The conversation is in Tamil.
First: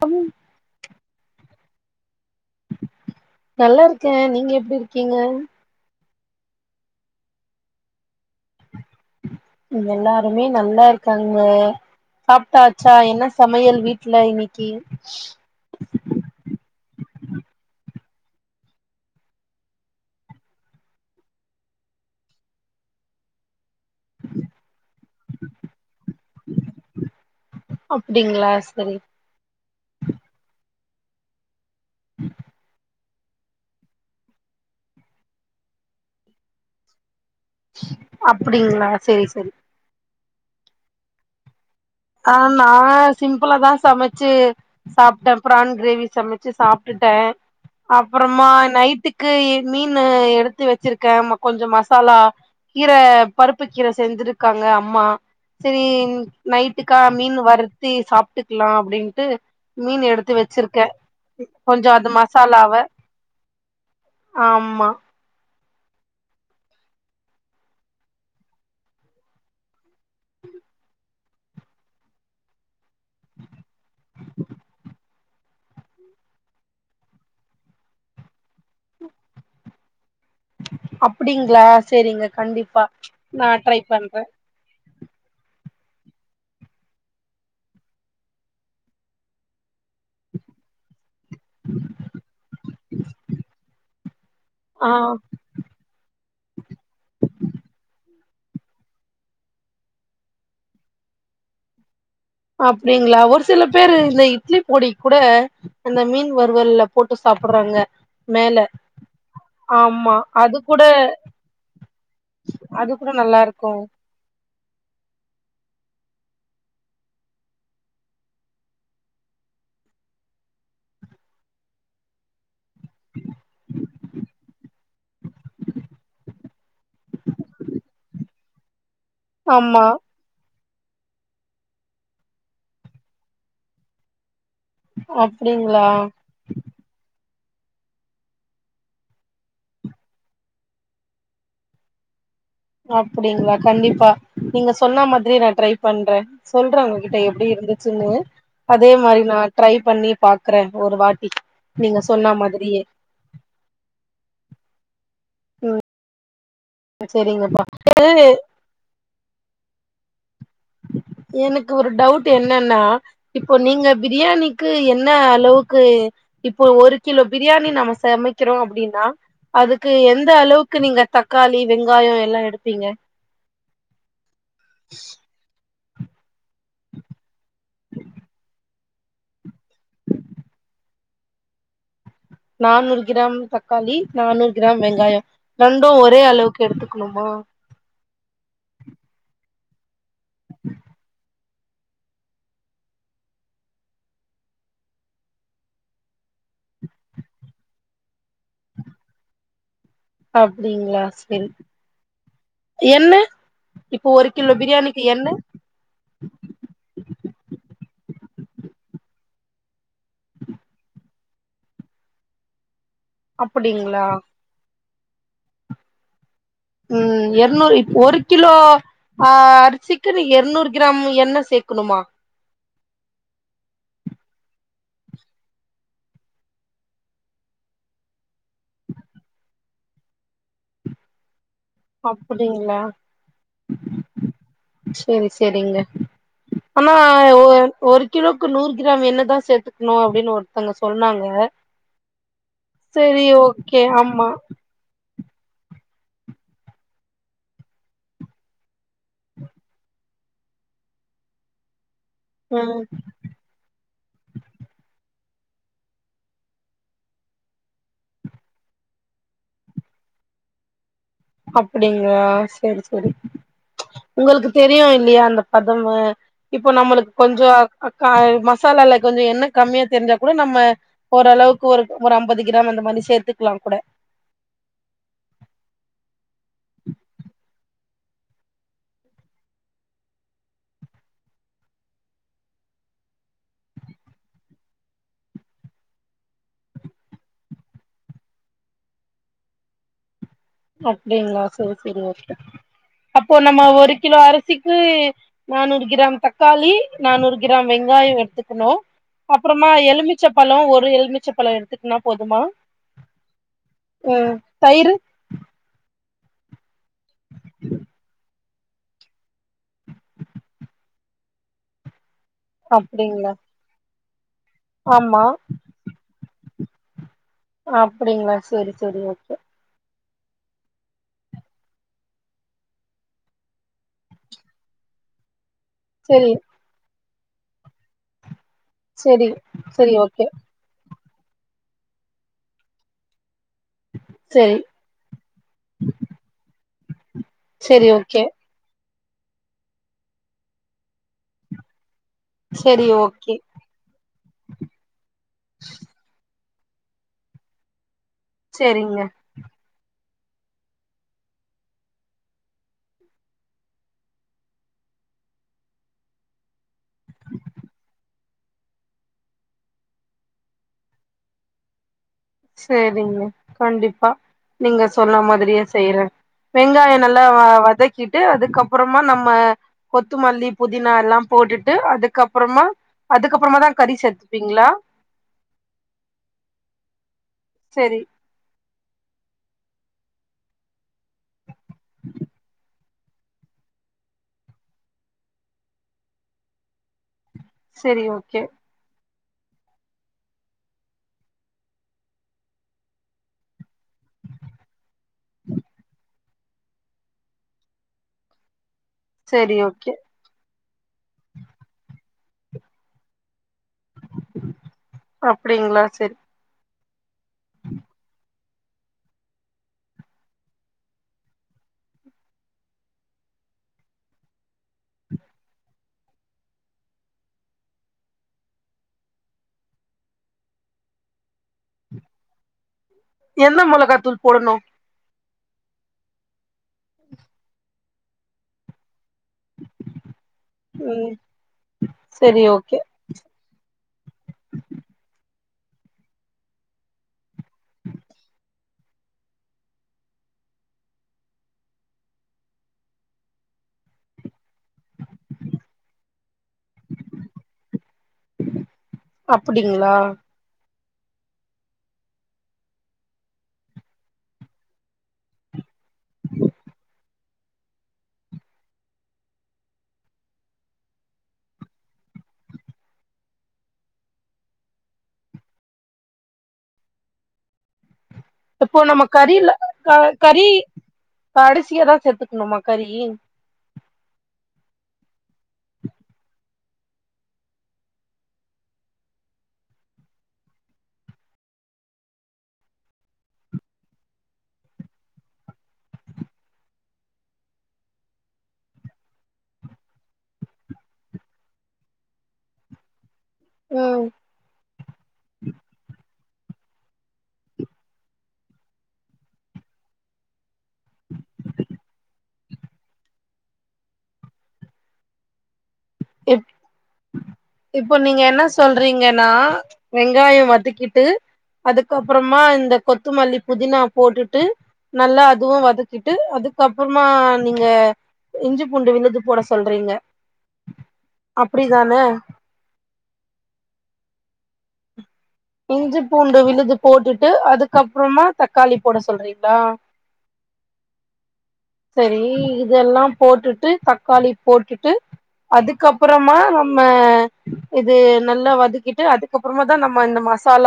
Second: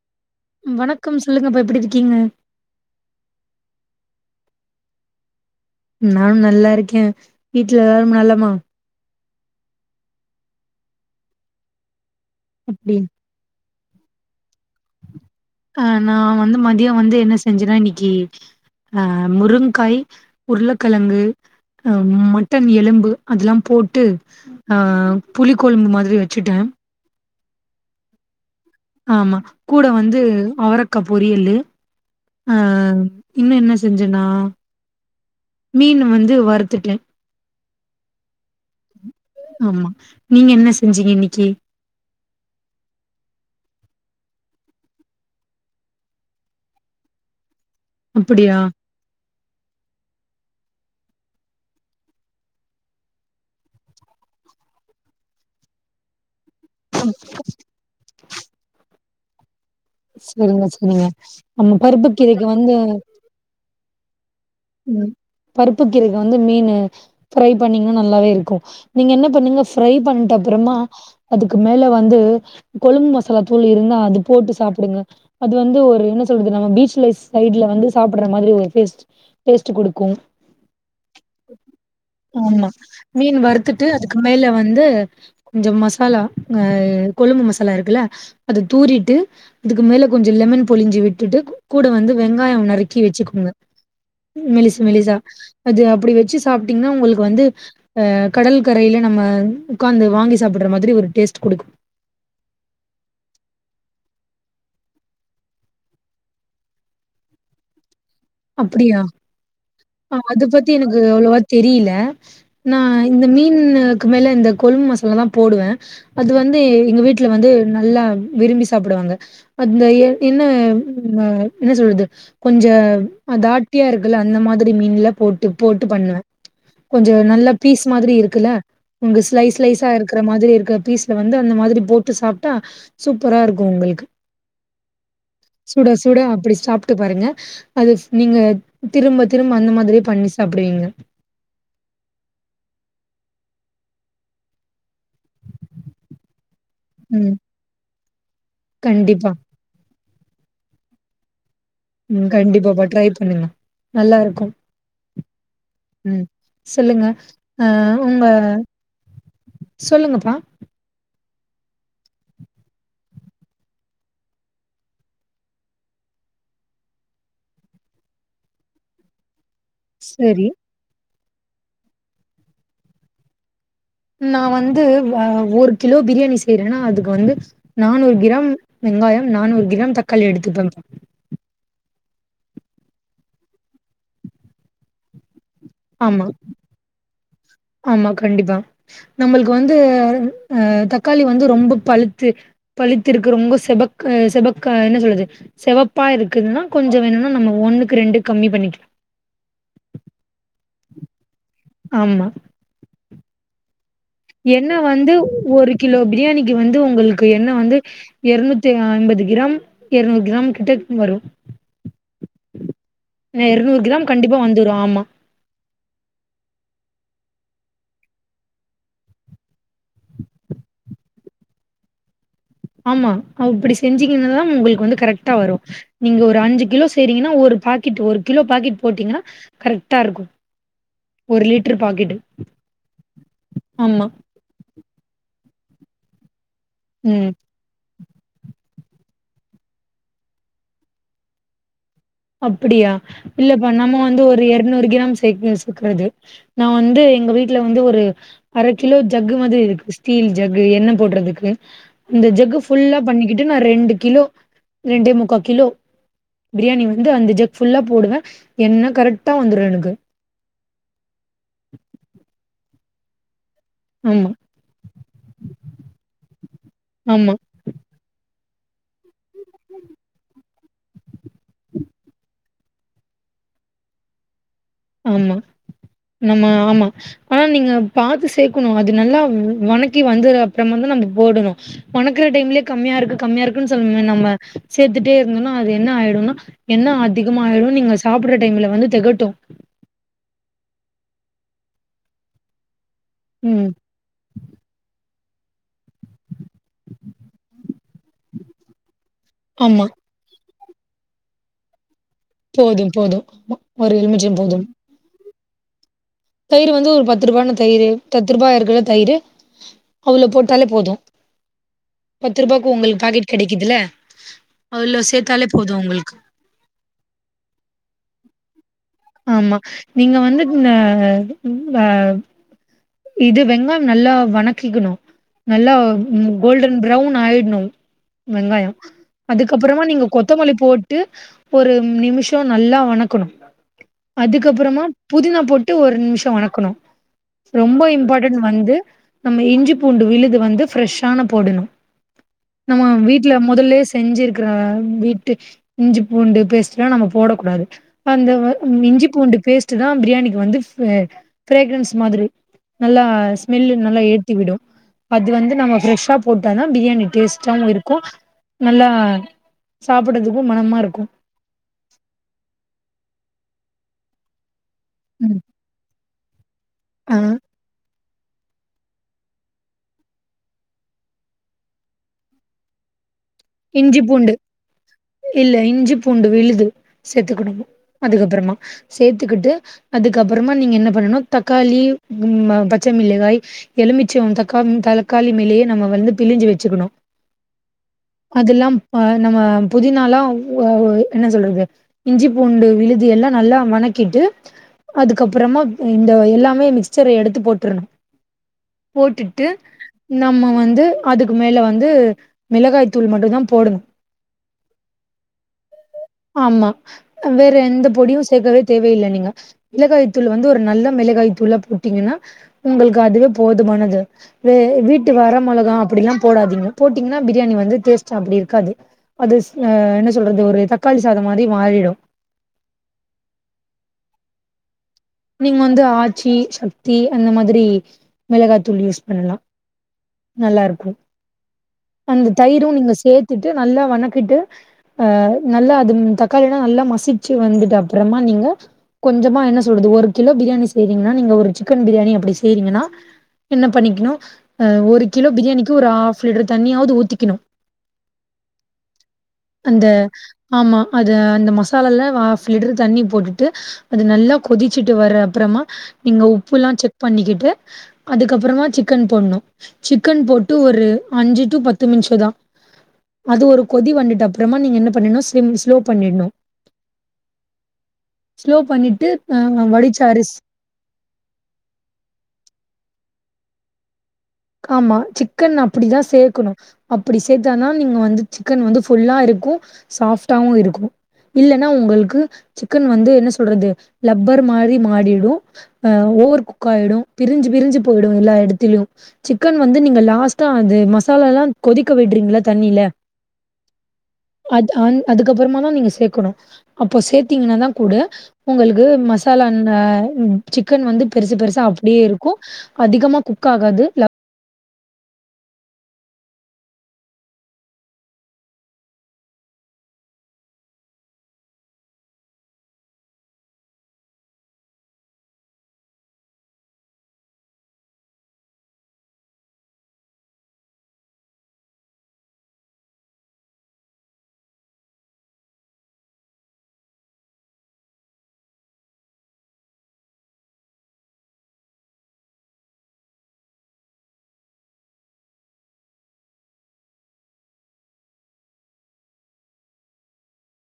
அ வணக்கம் சொல்லுங்கப்பா எப்டி இருக்கிங்க நல்லாருக்கே நீங்க எப்டி இருக்கிங்க நானு நல்லா இருக்கே வீட்ல எல்லாரும் நலமா எல்லாருமே நல்லா இருக்காங்க சாப்ட்டாச்சா எப்டி என்ன சமையல் வீட் ல இன்னிக்கீ அ நா வந்து மதியொ வந்து என்ன செஞ்சனா இன்னிக்கீ அ முருங்காய் உருளக்கிழங்கு அ மட்டன் எலும்பு அதெல்லா போட்டு ஆ புளி கொழும்பு மாதிரி வச்சுட்ட அப்டிங்களா சரி ஆமா கூட வந்து அவரக்கா பொரியலு அ இன்னு என்ன செஞ்சனா மீனு வந்து வறுத்துட்ட அப்படிங்களா சேரி சேரி ஆமா நீங்க என்ன செஞ்சீங்க இன்னக்கி ஆ நா சிம்பிளா தா சமச்சு சாப்ட்ட பிரான் கிரேவி சமச்சு சாப்ட்டுட்ட அப்புறமா அப்டியா நைட்டுக் கு மீனு எடுத்து வச்சிருக்க கொஞ்சோ மசாலா கீர பருப்புக் கீர செஞ்சிருக்காங்க அம்மா செரி நைட் ட்டுக்கா மீன் வறுத்தி சாப்ட்டுக்கலா அப்டின்ட்டு மீன் எடுத்து செரிங்க வச்சிருக்க செரிங்க நம்ம கொஞ்சோ பருப்பு அது கீரைக்கு வந்து மசாலாவ ஆமா ம் பருப்பு கீரேக்கு வந்து மீனு ஃப்ரை பண்ணீங்கன்னா நல்லாவே இருக்கு நீங்க என்ன பண்ணுங்க ஃப்ரை பண்ட்ட அப்புறமா அதுக்கு மேல வந்து கொழும்பு மசாலாத் தூள் இருந்தா அது போட்டு சாப்புடுங்க அது வந்து ஒரு என்ன சொல்றது நம்ம பீச்லஸ் சைடு்ல வந்து சாப்படுற மாரி ஒரு டேஸ்ட் டேஸ்ட்டு குடுக்கு அப்டிங்களா சேரிங்க ஆமா. கண்டிப்பா மீன் நா ட்ரை வறுத்துட்டு பண்ற அதுக்கு மேல வந்து கொஞ்சோ மசாலா அ கொழும்பு மசாலா இருக்குல்ல அதத் தூறிட்டு அதுக்கு மேல கொஞ்சோ லெமன் பொழிஞ்சு விட்டுட்டு கூட வந்து வெங்காயோ நறுக்கி வச்சுக்கோங்க மெலிசு ஆ மெலிசா அது அப்டி வச்சு சாப்ட்டீங்கன்னா உங்களுக்கு வந்து அ கடல் கரையில நம்ம உக்காந்து வாங்கி சாப்டுற மாரி ஒரு டேஸ்ட்டு கொடுக்கு அப்டிங்களா ஒரு சில பேரு இந்த இட்லி பொடிக் கூட அந்த மீன் வருவல்ல போட்டு சாப்படுறாங்க அப்டியா அ அது பத்தி எனக்கு அவ்ளோவா தெரியல நா அது கூட இந்த நல்லா இருக்கு மீன்னு க்கு மேல இந்த கொழும்பு மசாலா தா போடுவ அது வந்து எங்க வீட்ல வந்து நல்லா விரும்பி சாப்டுவாங்க அந்த இயர் என்ன அ என்ன சொல்றது கொஞ்ச அ தாட்டியா இருக்குல்ல அந்த மாதிரி மீன்ல போட்டு போட்டு பண்ணுவ கொஞ்சோ நல்ல பீஸ் மாரி இருக்குல்ல உங்க ஸ்லைஸ் ஆமா ஸ்லைஸா இருக் கிற மாரி இருக்க பீஸ்ல வந்து அந்த மாதிரி போட்டு சாப்ட்டா சூப்பரா இருக்கு உங்களுக்கு சுட அப்டிங்களா சுட அப்டி சாப்ட் ட்டு பாருங்க அது நீங்க திரும்ப திரும்ப அந்த மாரியே பண்ணி சாப்புடுவீங்க அப்பிடிங்களா கண்டிப்பா நீங்க சொன்ன மாதிரி நா ட்ரை பண்ற சொல்ற உங் கிட்ட ம். எப்பிடி இருந்துச்சுன்னு அதே மாரி கண்டிப்பா. நா ட்ரை பண்ணி பாக்குற ஒரு வாட்டி நீங்க ம் சொன்ன மாதிரியே கண்டிப்பாப்பா ட்ரை பண்ணுங்க நல்லா இருக்கு ம் சொல்லுங்க சேரிங்கப்பா அ உங்க சொல்லுங்கப்பா எனக்கு ஒரு டவுட்டு என்னென்னா இப்போ நீங்க பிரியாணிக்கு என்ன அளவுக்கு இப்போ ஒரு கிலோ பிரியாணி நம்ம சமக்கிறோ அப்டின்னா அதுக்கு எந்த சரி. அளவுக்கு நீங்க தக்காளி வெங்காயோ எல்லா எடுப்பீங்க நா வந்து வ ஒரு கிலோ பிரியாணி செய்றேனா அதுக்கு வந்து நானூறு கிராம் வெங்காயம் நானூறு கிராம் தக்காளி எடுத்துப்பே நானூறு கிராம் தக்காளி நானூறு கிராம் வெங்காயோ ரெண்டு ஒரே ஆமா, அளவுக்கு எடுத்துக்குணுமா ஆமா கண்டிப்பா நம்மளுக்கு வந்து அ தக்காளி வந்து ரொம்ப பழுத்து பழுத்திருக்கு ரொம்ப செபக் செபக்கா என்ன சொல்றது செவப்பா இருக்குதுனா கொஞ்சோ வேணுனா நம்ம ஒன்னுக்கு ரெண்டு கம்மி பண்ணிக்கலா அப்டிங்ளா சேரி ஆமா எண்ணெ இப்போ ஒரு கிலோ எண்ணெ பிரியாணிக்கு வந்து எண்ண ஒரு கிலோ பிரியாணிக்கு வந்து உங்களுக்கு எண்ண வந்து எரநூத்தி அ ஐம்பது கிராம் எரநூறு கிராம் கிட்ட வரு எர்நூற் அப்டிங்களா க்ராம் கண்டிப்பா வந்துரு ஆமா ம் எர்நூறு இப் ஒரு கிலோ ஆ அரிசிக்குனு எர்நூறு க்ராம் எண்ண சேக்குணுமா ஆமா அப்டி செஞ்சீங்கனாதா உங்குளுக்கு வந்து கரெக்ட்டா வரு நீங்க ஒரு அஞ்சு கிலோ செய்றீங்கனா ஒரு பாக்கட் ஒரு கிலோ பாக்கட் போட்டீங்கனா கரெக்ட்டாருக்கு ஒரு லிட்ரு பாக்கெட்டு அப்டிங்களா ஆமா செரி செரிங்க ஆனா ம் ஒ ஒரு கிலோக்கு நூறு க்ராம் எண்ணதா சேத்துக்ணு அப்டின்னு ஒருத்தங்க சொன்னாங்க அப்புடியா செரி இல்ல இப்ப ஓகே நம்ம வந்து ஆமா ஒரு எர்நூறு கிராம் சேக் சேக்குறது நா வந்து எங்க வீட்ல வந்து ஒரு அர கிலோ ஜக்கு மாதிரி இருக்கு ஸ்டீல் ஜக்கு எண்ண போட்றதுக்கு இந்த ஜக்கு ம் ஃபுல்லா பண்ணிக்கிட்டு நா ரெண்டு கிலோ ரெண்டே முக்கா கிலோ பிரியாணி வ வந்து அந்த ஜக் ஃபுல்லா போடுவே எண்ண கரெக்டா வந்துரு எனக்கு அப்டிங்களா சேரி சேரி ஆமா உங்களுக்கு தெரியு இல்லியா அந்த பதமு இப்போ நம்மளுக் ஆமா கொஞ்சோ அக்கா மசாலால கொஞ்சோ எண்ண கம்மியா தெரிஞ்சா கூட நம்ம ஓரளவுக்கு ஒரு ஒரு அம்பது கிராம் அந்த மாரி சேத்துக்கலாகூட ஆமா நம்ம ஆமா ஆனா நீங்க பாத்து சேக்கணு அது நல்லா வணக்கி வந்தது அப்புறமாதா நம்ம போடணு வணக்கற டைம்லயே கம்மியா இருக்கு கம்மியா இருக்குன் சொல்ல நம்ம சேத்துட்டே இருந்தோனா அது என்ன ஆய்டுனா எண்ண அதிகமாய்ரும் நீங்க சாப்பட்ற டைம்ல வந்து தெகட்டு அப்டிங்ளா செரி செரி ஓகே அப்போ நம்ம ம். ஒரு கிலோ அரி சிக்கு நானூறு கிராம் தக்காளி நானூறு கிராம் வெங்காயோ எடுத்துக்கணு அப்புறமா ஆமா. எலுமிச்சப்பழோ ஒரு எலுமிச்சப்பழோ எடுத்து னா போதுமா போதும், போதும். ஆமா. ஒரு அ எலுமிச்சம் தய்ரு தயிரு வந்து ஒரு பத்து ரூபான தயிரு பத்து ரூபா இருக்கற தயிரு அவ்ளோ போட்டாலே போது பத்து ரூபாக்கு உங்களுக் பேக்கட் அப்டிங்களா கெடைக்குதுல அவ்ளோ ஆமா சேத்தாலே போது உங்களுக்கு அப்டிங்ளா சேரி சேரி ஓகே ஆமா. நீங்க வந்து இந்த ம் ப இது வெங்காயம் நல்லா வணக்கிக்கணு நல்லா ம் செரி கோல்டன் ப்ரௌன் ஆயிட்னு வெங்காயோ செரி அதுக்கப்பறமா செரி நீங்க ஓகே கொத்தமல்லி போட் ட்டு ஒரு நிமிஷோ நல்லா வணக்கணு செரி அதுக்கப்பறமா புதினா போட்டு ஒரு நிமிஷோ வணக்கணு ரொம்ப செரி ஓகே இம்பார்ட்டன்ட் வந்து நம்ம இஞ்சி பூண்டு விழுது வந்து ஃப்ரெஷ்ஷான போடணு நம்ம செரி வீட்ல ஓகே மொதல்லே ஸ் செஞ்சிருக்றா வீட்டு இஞ்சி பூண்டு பேஸ்ட் லா நம்ம போடக்கூடாது அந்த வ ம் செரிங்க இஞ்சி பூண்டு பேஸ்ட்டு தா பிரியாணிக்கு வந்து ஃப் அ ஃப்ரேக்ரன்ஸ் மாதிரி நல்லா அ ஸ்மெல்லு நல்லா ஏத்தி விடு அது வந்து நம்ம ஃப்ரெஷ்ஷா போட்டாதா பிரியாணி டேஸ்டாவு இருக்கூ நல்லா சாப்புடதுக்கூ மனமா இருக்கூ சேரிங்க கண்டிப்பா நீங்க சொன்ன ம் மாதிரியே செய்றே வெங்காய ஆ நல்லா வ வதக்கிட்டு அதுக்கப்பறமா நம்ம கொத்துமல்லி புதினாலா போட்டுட்டு அதுக்கப்பறமா அதுக்கப்புறமா தா கறி இஞ்சி பூண்டு சேத்துபீங்ளா இல்ல இஞ்சி பூண்டு விழுது சேத்துக்குடணு செரி அதுகப்பறமா சேத்துக்கிட்டு அதுக்கப்பறமா நீங்க என்ன பண்ணனு தக்காளி ம் ம ப பச்ச மிளகாய் எலுமிச்சோ தக்காம் தளக்காளி மேலே நம்ம வந்து பிழிஞ்சு வச்சுக்குணு செரி ஓக் அதெல்லாம் அ நம்ம புதினாளா என்ன சொல்றது இஞ்சி பூண்டு விழுது எல்லா நல்லா வணக் கிட்டு அதுக்கப்பறமா இந்த எல்லாமே மிக்சர் எடுத்து போட்டுருணு போட்டுட்டு செரி ஓகே நம்ம வந்து அதுக்கு மேல வந்து மிளகாய் தூள் மட்டுந்தா போடணு அப்டிங்ளா செரி ஆமா வேற எந்த பொடியு சேக்கவே தேவையில்ல நீங்க மிளகாய் தூள் வந்து ஒரு நல்ல மிளகாய் தூளா போட்டீங்கன்னா உங்களுக்கு அதுவே போதுமானது வே வீட்டு வர மொளகா அப்டில்லாம் போடாதீங்க போட்டீங்கன்னா பிரியாணி வந்து டேஸ்ட் அப்டி இருக்காது அது அ என்ன சொல்றது ஒரு தக்காளி சாதம் மாறி மாறிடு எந்த மொளகாத்தூள் போடணு நீங்க வந்து ஆச்சி சக்தி அந்த மாதிரி மிளகாத்தூள் யூஸ் பண்ணலா நல்லா இருக்கூ ம் அந்த செரி தயிரூ ஓகே நீங்க சேத்துட்டு நல்லா வணக்கிட்டு அ நல்லா அதும் தக்காளில்லா நல்லா மசிச்சு வந்துட்டு அப்பறமா நீங்க கொஞ்சமா என்ன சொல்றது ஒரு கிலோ பிரியாணி செய்றீங்கன்னா நீங்க ஒரு சிக்கன் பிரியாணி அப்டி செய்றீங்கன்னா என்ன பண்ணிக்ணு அ ஒரு கிலோ பிரியாணிக்கு ஒரு ஆஃப் லிட்டர் தண்ணியாவ்து ஊத்திக்கிணு அந்த அப்டிங்களா ஆமா அது அந்த மசாலல்ல ஆஃப் லிட்ரு தண்ணி போட்டுட்டு அது நல்லா கொதிச்சிட்டு வர்ற அப்புறமா நீங்க உப்புலா செக் பண்ணிகிட்டு அதுக்கப்புறமா சிக்கன் போட்ணு சிக்கன் போட்டு ஒரு அஞ்சு டு பத்து மின்ஷதா அது ஒரு கொதி வன்டுட்டு அப்றமா நீங்க என்ன பண்ணனு ஸ்லிம் ஸ்லோ பண்ணிட்ணு ஸ்லோ இப்போ நம்ம பண்ணிட்டு கறில அ க வடிச்ச அரிசி கறி கடைசியா தா சேத்துக்குணுமா கறி க் ஆமா சிக்கன் அப்பிடிதா சேக்குணு அப்புடி சேத்தாதா நீங்க வந்து சிக்கன் வந்து ஃபுல்லா இருக்கூ சாஃப்ட்டாவு இருக்கூ இல்லன்னா உங்களுக்கு சிக்கன் வந்து என்ன சொல்றது லப்பர் மாரி மாடிடு ஓவர் குக் ஆயிடு பிரிஞ்சு பிரிஞ்சு போயிடு எல்லா எடத்துலயு சிக்கன் வந்து நீங்க லாஸ்ட்டா அது மசாலா லாங் கொதிக்க விடுறீங்கள தண்ணில ம் அது அந் அதுக்கப்பறமா தான் நீங்க சேக்கணு அப்போ சேத்தீங்கன்னாதா கூட உங்களுக்கு மசாலா ன்ன சிக்கன் வந்து பெருசு பெருசா அப்டியே இருக்கூ அதிகமா குக் ஆகாது எப் இப்போ நீங்க என்ன சொல்றீங்கன்னா வெங்காயோ வதக்கிட்டு அதுக்கப்றோமா இந்த கொத்துமல்லி புதினா போட்டுட்டு நல்லா அதுவு வதக்கிட்டு அதுக்கப்றோமா நீங்க இஞ்சி பூண்டு விழுது போட சொல்றீங்க அப்டிதான இஞ்சி பூண்டு விழுது போட்டுட்டு அதுக்கப்புறமா தக்காளி போட சொல்றீங்களா சேரி இதெல்லா போட்டுட்டு தக்காளி போட்டுட்டு அதுக்கப்பறமா நம்ம இது நல்லா வதக்கிட்டு அதுக்கப்பறமா தா நம்ம இந்த மசாலா